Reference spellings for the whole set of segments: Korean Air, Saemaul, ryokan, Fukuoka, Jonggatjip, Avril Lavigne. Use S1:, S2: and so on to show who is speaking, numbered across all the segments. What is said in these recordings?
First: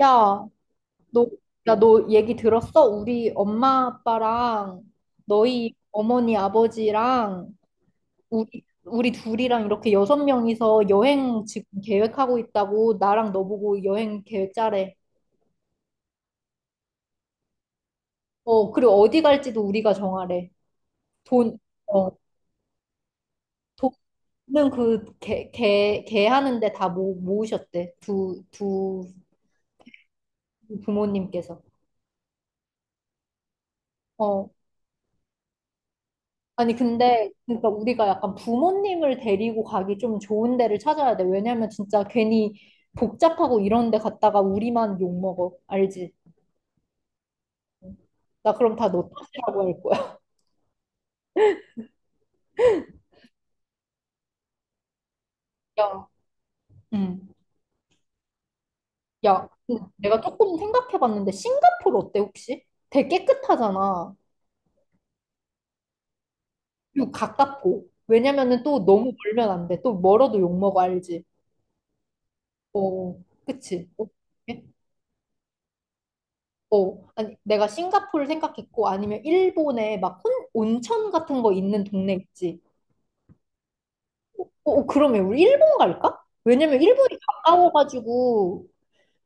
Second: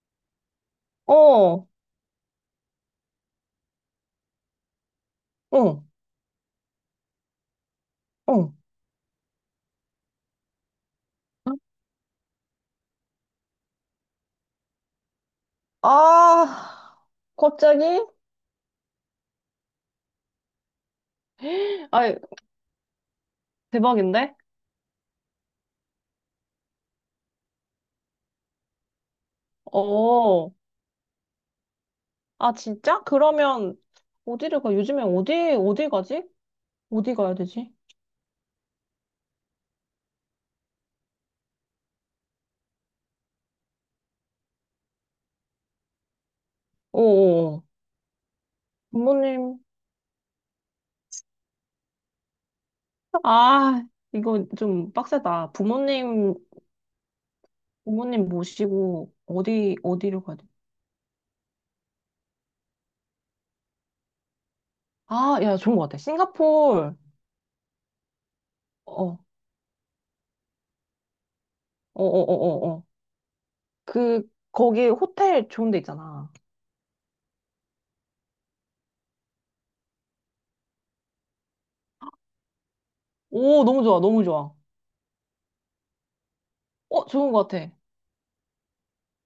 S1: 야, 너,
S2: 어,
S1: 야, 너 얘기 들었어? 우리 엄마 아빠랑 너희
S2: 어,
S1: 어머니 아버지랑
S2: 어.
S1: 우리 둘이랑 이렇게 여섯 명이서 여행 지금 계획하고 있다고 나랑 너 보고 여행 계획 짜래.
S2: 아, 갑자기?
S1: 어, 그리고 어디 갈지도 우리가 정하래. 돈, 어,
S2: 아, 대박인데?
S1: 돈은 그 개 하는데 다 모으셨대. 두
S2: 어,
S1: 부모님께서.
S2: 아, 진짜? 그러면,
S1: 어,
S2: 어디를 가? 요즘에 어디, 어디 가지?
S1: 아니,
S2: 어디
S1: 근데,
S2: 가야
S1: 그러니까
S2: 되지?
S1: 우리가 약간 부모님을 데리고 가기 좀 좋은 데를 찾아야 돼. 왜냐면 진짜 괜히 복잡하고 이런 데 갔다가 우리만 욕먹어. 알지?
S2: 어, 어, 어.
S1: 나 그럼 다 너
S2: 부모님,
S1: 탓이라고 할 거야.
S2: 아, 이거 좀 빡세다.
S1: 야,
S2: 부모님,
S1: 응.
S2: 부모님 모시고,
S1: 야,
S2: 어디,
S1: 근데 내가
S2: 어디를 가야 돼?
S1: 조금 생각해봤는데, 싱가포르 어때, 혹시? 되게 깨끗하잖아.
S2: 아, 야, 좋은 것 같아. 싱가포르,
S1: 그리고 가깝고. 왜냐면은 또
S2: 어,
S1: 너무
S2: 어,
S1: 멀면 안 돼. 또 멀어도 욕먹어, 알지?
S2: 어, 어, 어, 어.
S1: 어, 그치? 어,
S2: 그, 거기 호텔 좋은 데 있잖아.
S1: 어, 아니, 내가 싱가포르 생각했고, 아니면 일본에 막 온천 같은 거 있는 동네 있지.
S2: 오, 너무 좋아, 너무
S1: 어,
S2: 좋아.
S1: 어, 그러면 우리 일본 갈까? 왜냐면
S2: 어,
S1: 일본이
S2: 좋은 것 같아.
S1: 가까워가지고,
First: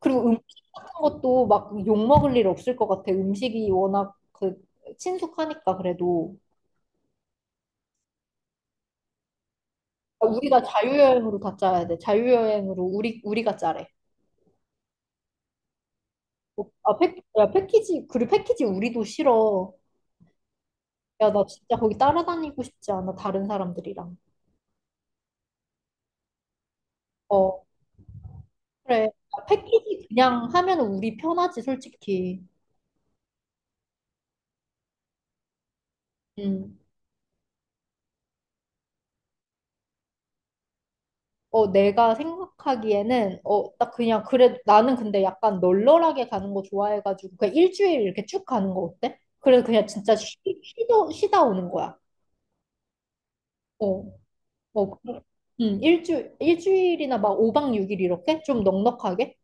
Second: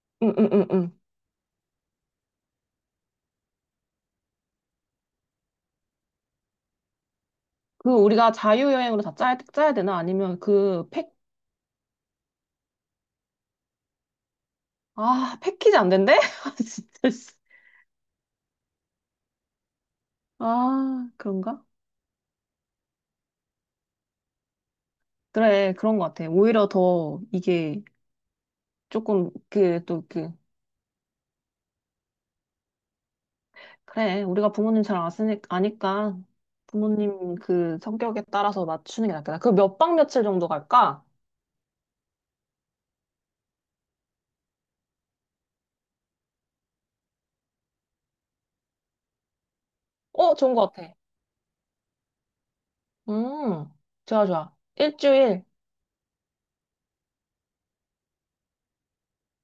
S1: 그리고
S2: 응,
S1: 음식
S2: 응, 응,
S1: 같은
S2: 응.
S1: 것도 막 욕 먹을 일 없을 것 같아. 음식이 워낙 그 친숙하니까 그래도.
S2: 그 우리가 자유여행으로 다 짜야 되나?
S1: 아,
S2: 아니면
S1: 우리가
S2: 그 팩,
S1: 자유여행으로 다 짜야 돼. 자유여행으로 우리가 짜래.
S2: 아, 패키지 안 된대? 아,
S1: 어, 아,
S2: 진짜. 씨.
S1: 야, 패키지, 그리고 패키지 우리도 싫어.
S2: 아,
S1: 야, 나
S2: 그런가?
S1: 진짜 거기 따라다니고 싶지 않아, 다른 사람들이랑.
S2: 그래, 그런 것 같아. 오히려 더
S1: 어,
S2: 이게
S1: 그래.
S2: 조금 그, 또
S1: 패키지
S2: 그,
S1: 그냥 하면 우리 편하지, 솔직히.
S2: 그래, 우리가 부모님 잘 아니까
S1: 음.
S2: 부모님 그 성격에 따라서 맞추는 게 낫겠다. 그 몇 박 며칠 정도 갈까?
S1: 어, 내가 생각하기에는, 딱 그냥, 그래, 나는 근데 약간 널널하게 가는 거 좋아해가지고, 그냥 일주일 이렇게 쭉 가는 거 어때? 그래서 그냥 진짜
S2: 어, 좋은 것 같아.
S1: 쉬다 오는 거야.
S2: 음,
S1: 어,
S2: 좋아, 좋아.
S1: 어,
S2: 일주일.
S1: 일주일이나 막 5박 6일 이렇게? 좀 넉넉하게?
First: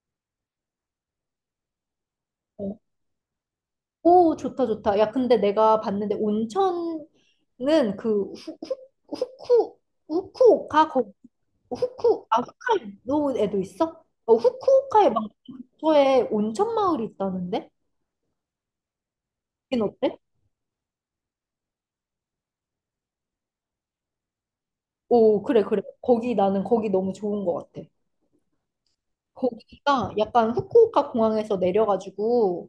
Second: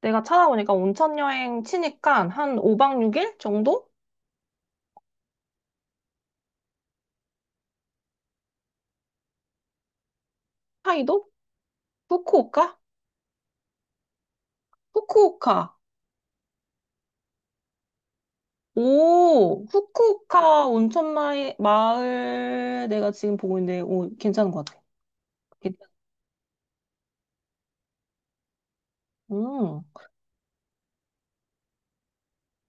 S2: 내가 찾아보니까 온천 여행 치니까 한 오
S1: 어.
S2: 박 육일 정도?
S1: 오, 좋다, 좋다. 야, 근데 내가 봤는데, 온천은 그, 후, 후, 후쿠, 후쿠오카
S2: 차이도?
S1: 후쿠 아
S2: 후쿠오카?
S1: 홋카이도에도 있어? 어, 후쿠오카에 막
S2: 후쿠오카.
S1: 저에 온천 마을이 있다는데?
S2: 오,
S1: 거긴 어때?
S2: 후쿠오카 온천 마을, 마을 내가 지금 보고 있는데, 오, 괜찮은 것 같아.
S1: 오, 그래 그래,
S2: 괜찮-
S1: 거기 나는 거기 너무 좋은 것 같아.
S2: 음,
S1: 거기가 약간 후쿠오카 공항에서 내려가지고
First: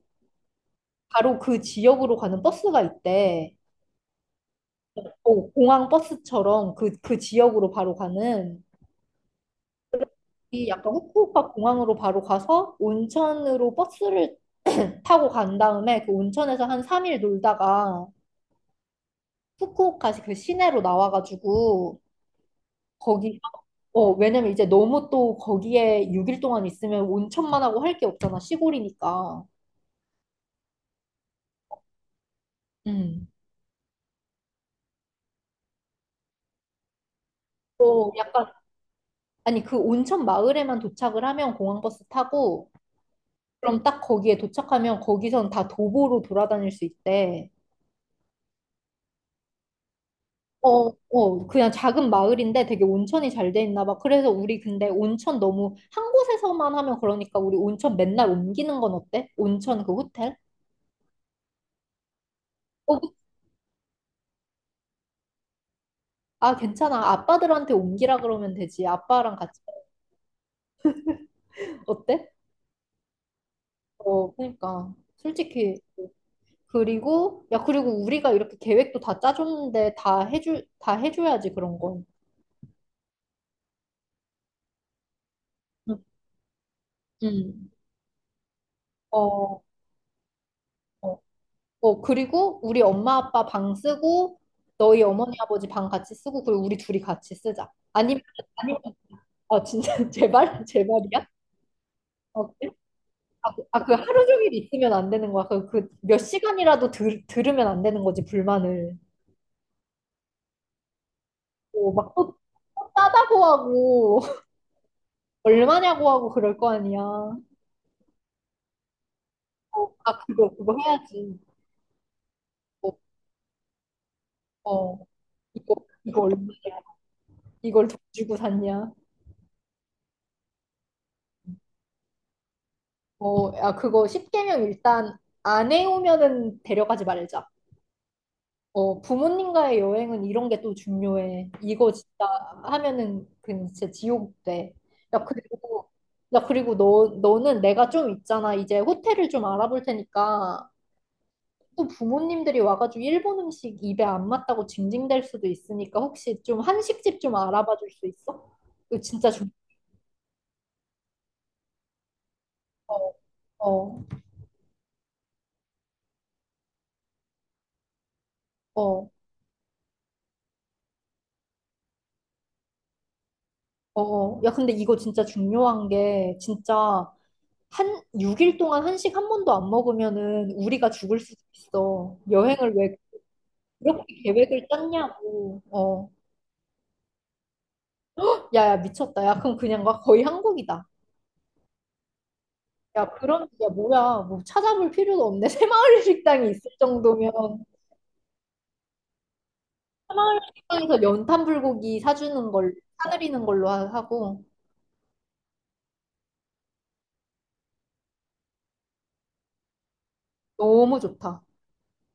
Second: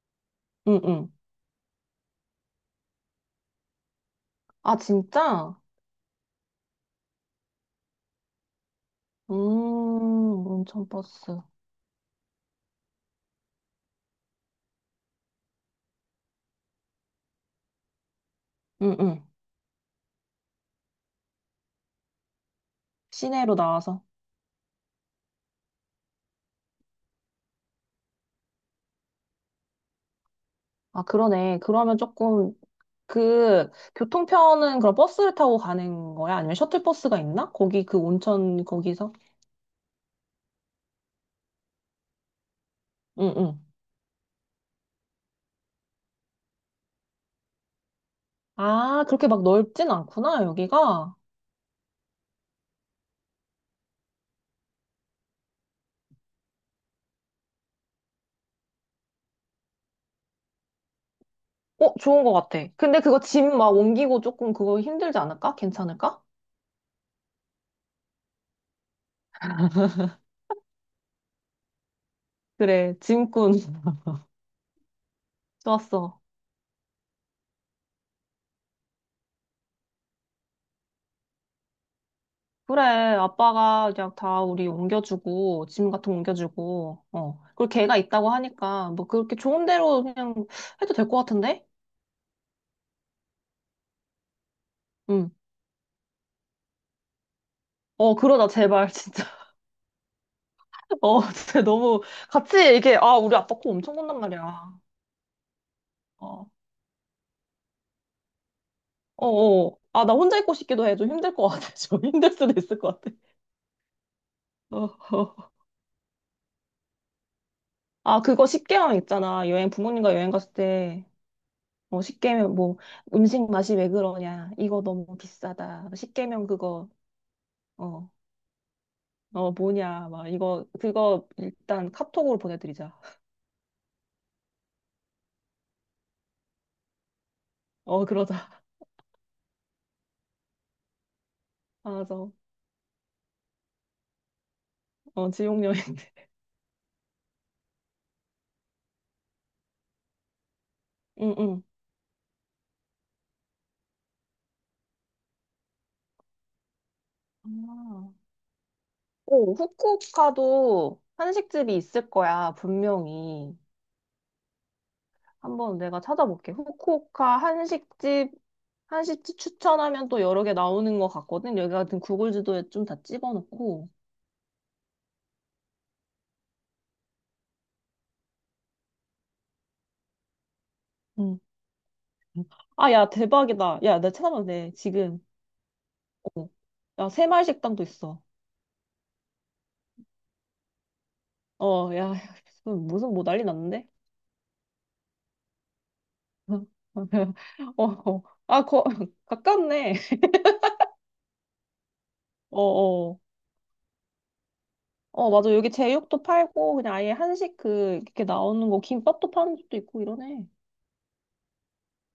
S2: 응, 응.
S1: 바로 그 지역으로 가는 버스가 있대.
S2: 아,
S1: 오,
S2: 진짜?
S1: 공항 버스처럼 그 지역으로 바로 가는,
S2: 음,
S1: 이
S2: 온천
S1: 약간
S2: 버스.
S1: 후쿠오카 공항으로 바로 가서 온천으로 버스를 타고 간 다음에 그 온천에서 한 3일 놀다가
S2: 응, 응.
S1: 후쿠오카시 그 시내로 나와가지고 거기.
S2: 시내로 나와서.
S1: 어, 왜냐면 이제 너무 또 거기에 6일 동안 있으면 온천만 하고 할 게 없잖아, 시골이니까.
S2: 아, 그러네. 그러면 조금,
S1: 음.
S2: 그, 교통편은 그럼 버스를 타고 가는 거야? 아니면 셔틀버스가 있나? 거기 그
S1: 또 약간,
S2: 온천, 거기서?
S1: 아니, 그 온천 마을에만 도착을 하면 공항버스 타고,
S2: 응, 응.
S1: 그럼 딱 거기에 도착하면 거기선 다 도보로 돌아다닐 수 있대.
S2: 아, 그렇게 막 넓진 않구나,
S1: 어.
S2: 여기가.
S1: 어, 그냥 작은 마을인데 되게 온천이 잘 돼 있나 봐. 그래서 우리 근데 온천 너무 한 곳에서만 하면 그러니까 우리 온천 맨날 옮기는 건 어때? 온천 그 호텔?
S2: 어, 좋은 것 같아.
S1: 어,
S2: 근데 그거 짐 막 옮기고 조금 그거 힘들지 않을까? 괜찮을까?
S1: 아, 괜찮아. 아빠들한테 옮기라 그러면 되지. 아빠랑 같이. 어때?
S2: 그래, 짐꾼.
S1: 어, 그러니까. 솔직히.
S2: 좋았어.
S1: 그리고, 야, 그리고 우리가 이렇게 계획도 다 짜줬는데 다 해줘야지, 그런 건.
S2: 그래, 아빠가 그냥 다 우리 옮겨주고, 짐
S1: 응.
S2: 같은 거 옮겨주고, 어. 그리고
S1: 응.
S2: 걔가 있다고 하니까, 뭐 그렇게
S1: 어,
S2: 좋은 대로 그냥 해도 될
S1: 어,
S2: 것 같은데?
S1: 어, 그리고 우리 엄마 아빠 방 쓰고, 너희
S2: 응.
S1: 어머니 아버지 방 같이 쓰고, 그리고 우리 둘이 같이 쓰자.
S2: 어,
S1: 아니면,
S2: 그러자,
S1: 아니면,
S2: 제발, 진짜.
S1: 아, 진짜, 제발?
S2: 어,
S1: 제발이야?
S2: 진짜 너무,
S1: 어, 그래?
S2: 같이 이게, 아, 우리
S1: 아,
S2: 아빠 코
S1: 아, 그
S2: 엄청 곤단
S1: 하루 종일
S2: 말이야.
S1: 있으면 안 되는 거야. 그 몇
S2: 어,
S1: 시간이라도 들으면 안 되는 거지, 불만을.
S2: 어, 어. 아, 나 혼자 있고 싶기도 해. 좀 힘들 것 같아.
S1: 어,
S2: 좀 힘들
S1: 막또
S2: 수도 있을 것 같아.
S1: 싸다고 하고
S2: 어, 어.
S1: 얼마냐고 하고 그럴 거 아니야. 어,
S2: 아, 그거 십계개월 있잖아. 여행, 부모님과
S1: 아,
S2: 여행
S1: 그거
S2: 갔을
S1: 그거
S2: 때,
S1: 해야지.
S2: 어, 십0개면 뭐,
S1: 어,
S2: 음식 맛이 왜 그러냐. 이거
S1: 어,
S2: 너무
S1: 이거
S2: 비싸다. 십
S1: 이거
S2: 계개면
S1: 얼마야?
S2: 그거,
S1: 이걸 돈
S2: 어,
S1: 주고 샀냐?
S2: 어, 뭐냐. 막, 이거, 그거 일단 카톡으로 보내드리자.
S1: 어, 야, 그거 십 개명 일단 안 해오면은 데려가지 말자.
S2: 어, 그러자.
S1: 어, 부모님과의 여행은 이런 게 또 중요해. 이거 진짜
S2: 맞아.
S1: 하면은 그 진짜 지옥 돼. 야
S2: 어, 지옥
S1: 그리고
S2: 여행들.
S1: 야, 그리고 너 너는 내가 좀 있잖아. 이제 호텔을 좀 알아볼 테니까
S2: 응, 응.
S1: 또 부모님들이 와가지고 일본 음식 입에 안 맞다고 징징댈 수도 있으니까 혹시 좀 한식집 좀 알아봐 줄 수
S2: 아.
S1: 있어? 이거 진짜 중,
S2: 오, 후쿠오카도 한식집이 있을 거야,
S1: 어,
S2: 분명히.
S1: 어,
S2: 한번 내가 찾아볼게. 후쿠오카 한식집
S1: 어,
S2: 한시집 추천하면 또 여러 개 나오는 것 같거든. 여기 같은 구글 지도에 좀 다 찍어놓고.
S1: 어. 어. 야, 근데 이거 진짜 중요한 게 진짜 한 6일 동안 한식 한 번도 안 먹으면은 우리가 죽을
S2: 음.
S1: 수도 있어. 여행을
S2: 아,
S1: 왜
S2: 야, 대박이다. 야, 나
S1: 그렇게
S2: 찾아봐도
S1: 계획을
S2: 돼, 지금.
S1: 짰냐고. 어.
S2: 어. 야, 새마을식당도 있어.
S1: 야, 야, 미쳤다. 야, 그럼 그냥 막 거의 한국이다.
S2: 어, 야,
S1: 야,
S2: 무슨 뭐 난리
S1: 그럼, 야,
S2: 났는데?
S1: 뭐야. 뭐 찾아볼 필요도 없네. 새마을 식당이 있을 정도면.
S2: 어, 어. 아, 거, 가깝네.
S1: 사마을 시장에서 연탄 불고기 사주는
S2: 어,
S1: 걸
S2: 어.
S1: 사드리는 걸로 하고.
S2: 어, 맞아. 여기 제육도 팔고, 그냥 아예 한식 그, 이렇게 나오는 거, 김밥도 파는 집도 있고 이러네.
S1: 너무 좋다.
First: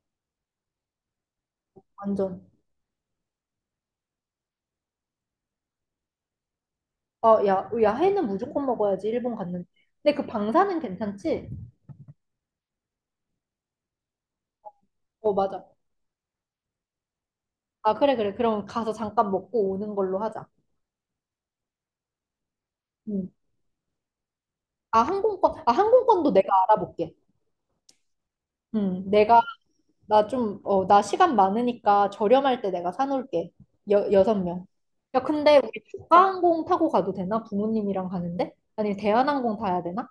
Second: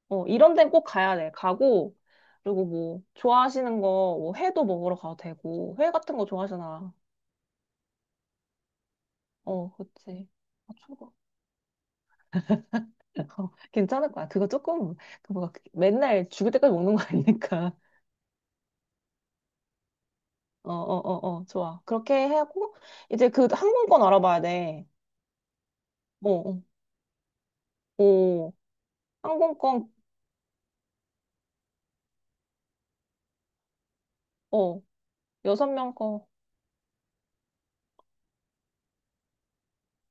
S2: 어, 이런 데는 꼭 가야 돼. 가고,
S1: 완전.
S2: 그리고 뭐, 좋아하시는 거, 뭐, 회도 먹으러 가도 되고, 회 같은 거 좋아하잖아.
S1: 아, 야, 야해는 무조건 먹어야지 일본 갔는데.
S2: 어,
S1: 근데 그
S2: 그치. 아,
S1: 방사는
S2: 초밥.
S1: 괜찮지?
S2: 어, 괜찮을 거야. 그거 조금,
S1: 어,
S2: 그 뭐가, 그-
S1: 맞아.
S2: 맨날 죽을 때까지 먹는 거 아니니까.
S1: 아, 그래 그래. 그럼 가서 잠깐 먹고 오는 걸로 하자.
S2: 어, 어, 어, 어, 좋아. 그렇게 하고, 이제
S1: 음.
S2: 그 항공권 알아봐야 돼.
S1: 아, 항공권. 아, 항공권도 내가
S2: 어,
S1: 알아볼게.
S2: 어, 어.
S1: 내가
S2: 항공권,
S1: 나 좀, 어, 나 시간 많으니까 저렴할 때 내가 사놓을게. 여섯 명.
S2: 어,
S1: 야, 근데
S2: 여섯
S1: 우리
S2: 명 거.
S1: 조가항공 타고 가도 되나? 부모님이랑 가는데? 아니, 대한항공 타야 되나?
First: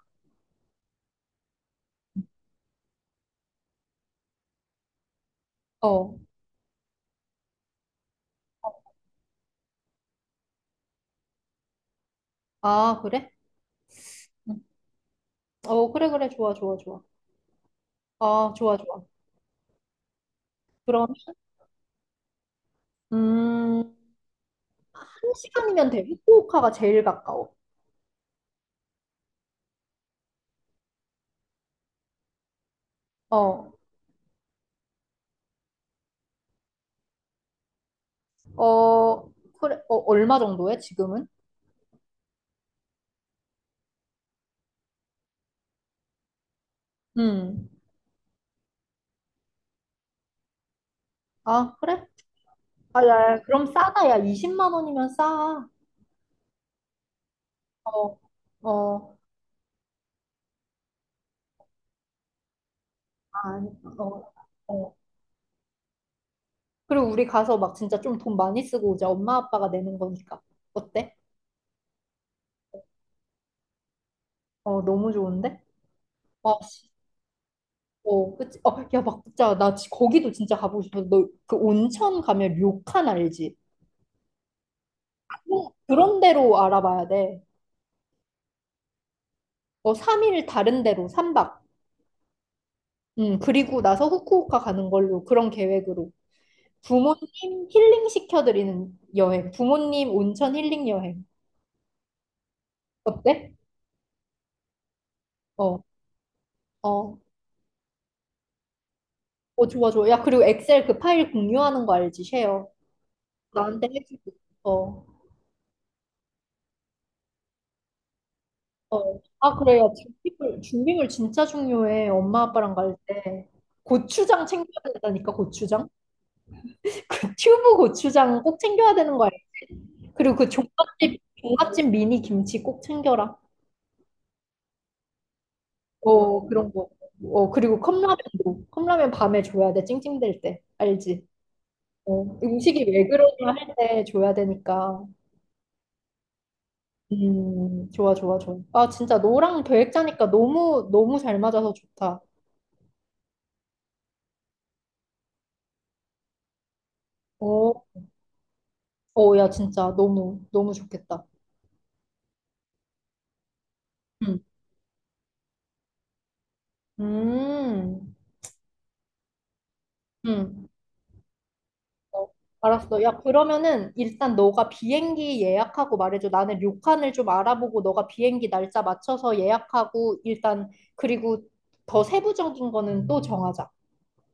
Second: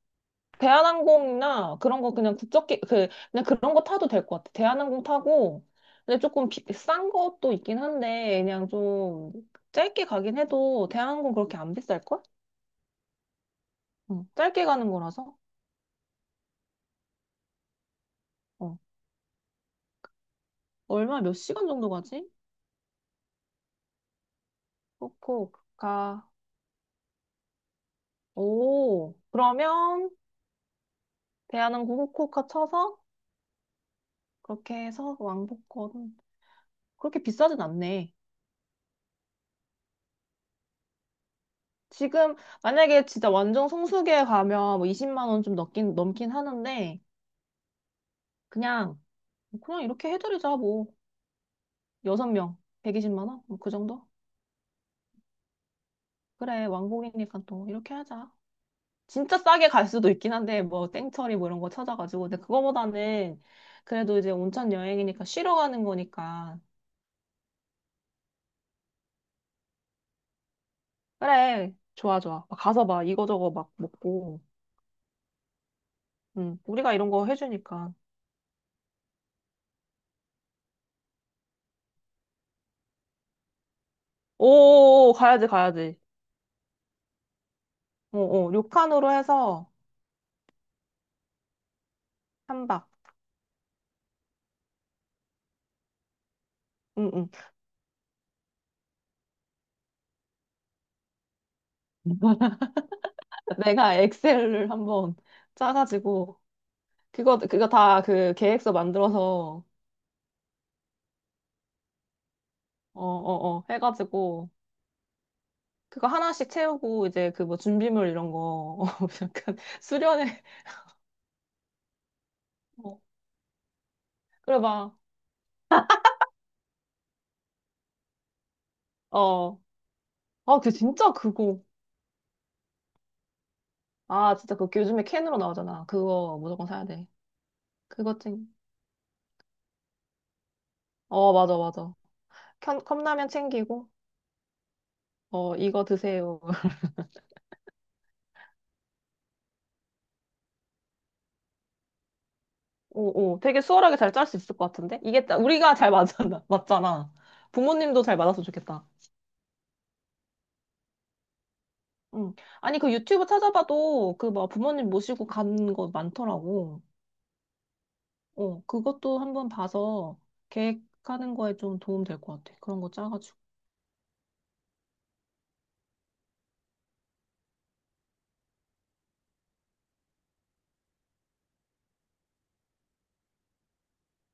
S2: 대한항공이나 그런 거 그냥 국적기 그 그냥 그런 거 타도 될 것 같아. 대한항공 타고
S1: 어.
S2: 근데 조금 비, 싼 것도 있긴 한데 그냥 좀 짧게 가긴 해도 대한항공 그렇게 안 비쌀 걸?
S1: 아, 그래?
S2: 어,
S1: 응.
S2: 짧게 가는 거라서
S1: 어, 그래, 그래. 좋아, 좋아, 좋아. 아, 좋아,
S2: 어,
S1: 좋아. 그러면,
S2: 얼마 몇 시간 정도 가지?
S1: 음, 한 시간이면
S2: 후쿠오카
S1: 돼. 후쿠오카가 제일 가까워.
S2: 오 그러면 대한항공 후쿠오카 쳐서
S1: 어,
S2: 그렇게 해서 왕복권 그렇게 비싸진 않네.
S1: 어, 그래. 어, 얼마 정도야, 지금은?
S2: 지금 만약에 진짜 완전 성수기에 가면 뭐 20만 원 좀 넘긴 하는데.
S1: 음.
S2: 그냥 뭐 그냥 이렇게 해드리자, 뭐.
S1: 아, 그래?
S2: 여섯 명
S1: 아,
S2: 120만
S1: 야, 야,
S2: 원? 뭐
S1: 그럼
S2: 그 정도?
S1: 싸다. 야, 20만 원이면 싸.
S2: 그래, 왕복이니까 또 이렇게
S1: 어,
S2: 하자.
S1: 어,
S2: 진짜 싸게 갈 수도 있긴 한데, 뭐, 땡처리 뭐 이런 거 찾아가지고. 근데 그거보다는
S1: 아니,
S2: 그래도
S1: 어,
S2: 이제 온천
S1: 어.
S2: 여행이니까 쉬러 가는 거니까.
S1: 그리고 우리 가서 막 진짜 좀 돈 많이 쓰고 오자. 엄마 아빠가 내는 거니까. 어때?
S2: 그래, 좋아, 좋아. 막 가서 막 이거저거 막 먹고.
S1: 어, 너무 좋은데?
S2: 응,
S1: 어,
S2: 우리가 이런 거 해주니까.
S1: 어, 그치? 어, 야, 막 진짜 나 거기도 진짜 가보고 싶어. 너 그 온천 가면 료칸 알지?
S2: 오, 가야지,
S1: 어,
S2: 가야지.
S1: 그런 데로 알아봐야 돼.
S2: 어, 어, 료칸으로 해서
S1: 어, 3일 다른 데로 3박.
S2: 한 박.
S1: 그리고 나서 후쿠오카 가는 걸로, 그런 계획으로.
S2: 응,
S1: 부모님
S2: 응.
S1: 힐링 시켜드리는 여행. 부모님 온천 힐링 여행. 어때?
S2: 내가 엑셀을 한번
S1: 어,
S2: 짜가지고
S1: 어,
S2: 그거 다 그 계획서 만들어서,
S1: 어, 좋아, 좋아. 야, 그리고 엑셀 그 파일 공유하는 거 알지? 쉐어.
S2: 어, 어, 어,
S1: 나한테 해주고.
S2: 해가지고,
S1: 어.
S2: 그거 하나씩 채우고, 이제 그 뭐 준비물 이런 거, 어,
S1: 어. 아,
S2: 약간
S1: 그래. 야,
S2: 수련회,
S1: 준비물, 준비물 진짜 중요해. 엄마 아빠랑 갈
S2: 어,
S1: 때. 고추장
S2: 그래 봐.
S1: 챙겨야 된다니까, 고추장. 그 튜브 고추장 꼭 챙겨야 되는 거야.
S2: 어.
S1: 그리고 그
S2: 아, 그 진짜
S1: 종갓집,
S2: 그거.
S1: 종갓집 미니 김치 꼭 챙겨라.
S2: 아, 진짜 그거 요즘에 캔으로 나오잖아. 그거
S1: 어,
S2: 무조건
S1: 그런
S2: 사야
S1: 거.
S2: 돼.
S1: 어, 그리고
S2: 그거 챙,
S1: 컵라면도. 컵라면 밤에 줘야 돼. 찡찡댈 때. 알지?
S2: 어, 맞아, 맞아.
S1: 어,
S2: 캔,
S1: 음식이 왜
S2: 컵라면
S1: 그러냐 할
S2: 챙기고,
S1: 때 줘야 되니까.
S2: 어, 이거 드세요.
S1: 좋아, 좋아, 좋아. 아, 진짜 너랑 계획 짜니까 너무, 너무 잘 맞아서 좋다.
S2: 오, 오. 되게 수월하게 잘 짤 수 있을 것 같은데? 이게, 딱 우리가 잘 맞잖아. 맞잖아.
S1: 어,
S2: 부모님도 잘 맞았으면 좋겠다.
S1: 어, 야, 진짜 너무, 너무 좋겠다.
S2: 응. 아니, 그 유튜브 찾아봐도 그
S1: 응,
S2: 뭐 부모님 모시고 간 거 많더라고.
S1: 음,
S2: 어, 그것도 한번 봐서
S1: 응.
S2: 계획하는 거에 좀 도움 될
S1: 어,
S2: 것 같아. 그런 거
S1: 알았어. 야,
S2: 짜가지고.
S1: 그러면은 일단 너가 비행기 예약하고 말해줘. 나는 료칸을 좀 알아보고 너가 비행기 날짜 맞춰서 예약하고 일단, 그리고 더 세부적인 거는 또 정하자.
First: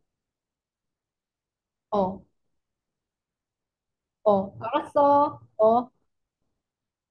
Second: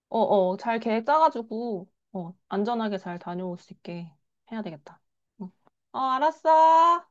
S2: 어, 어, 잘 계획 짜가지고,
S1: 어,
S2: 어, 안전하게 잘 다녀올 수 있게
S1: 어,
S2: 해야 되겠다.
S1: 알았어.
S2: 응.
S1: 어.
S2: 어, 알았어.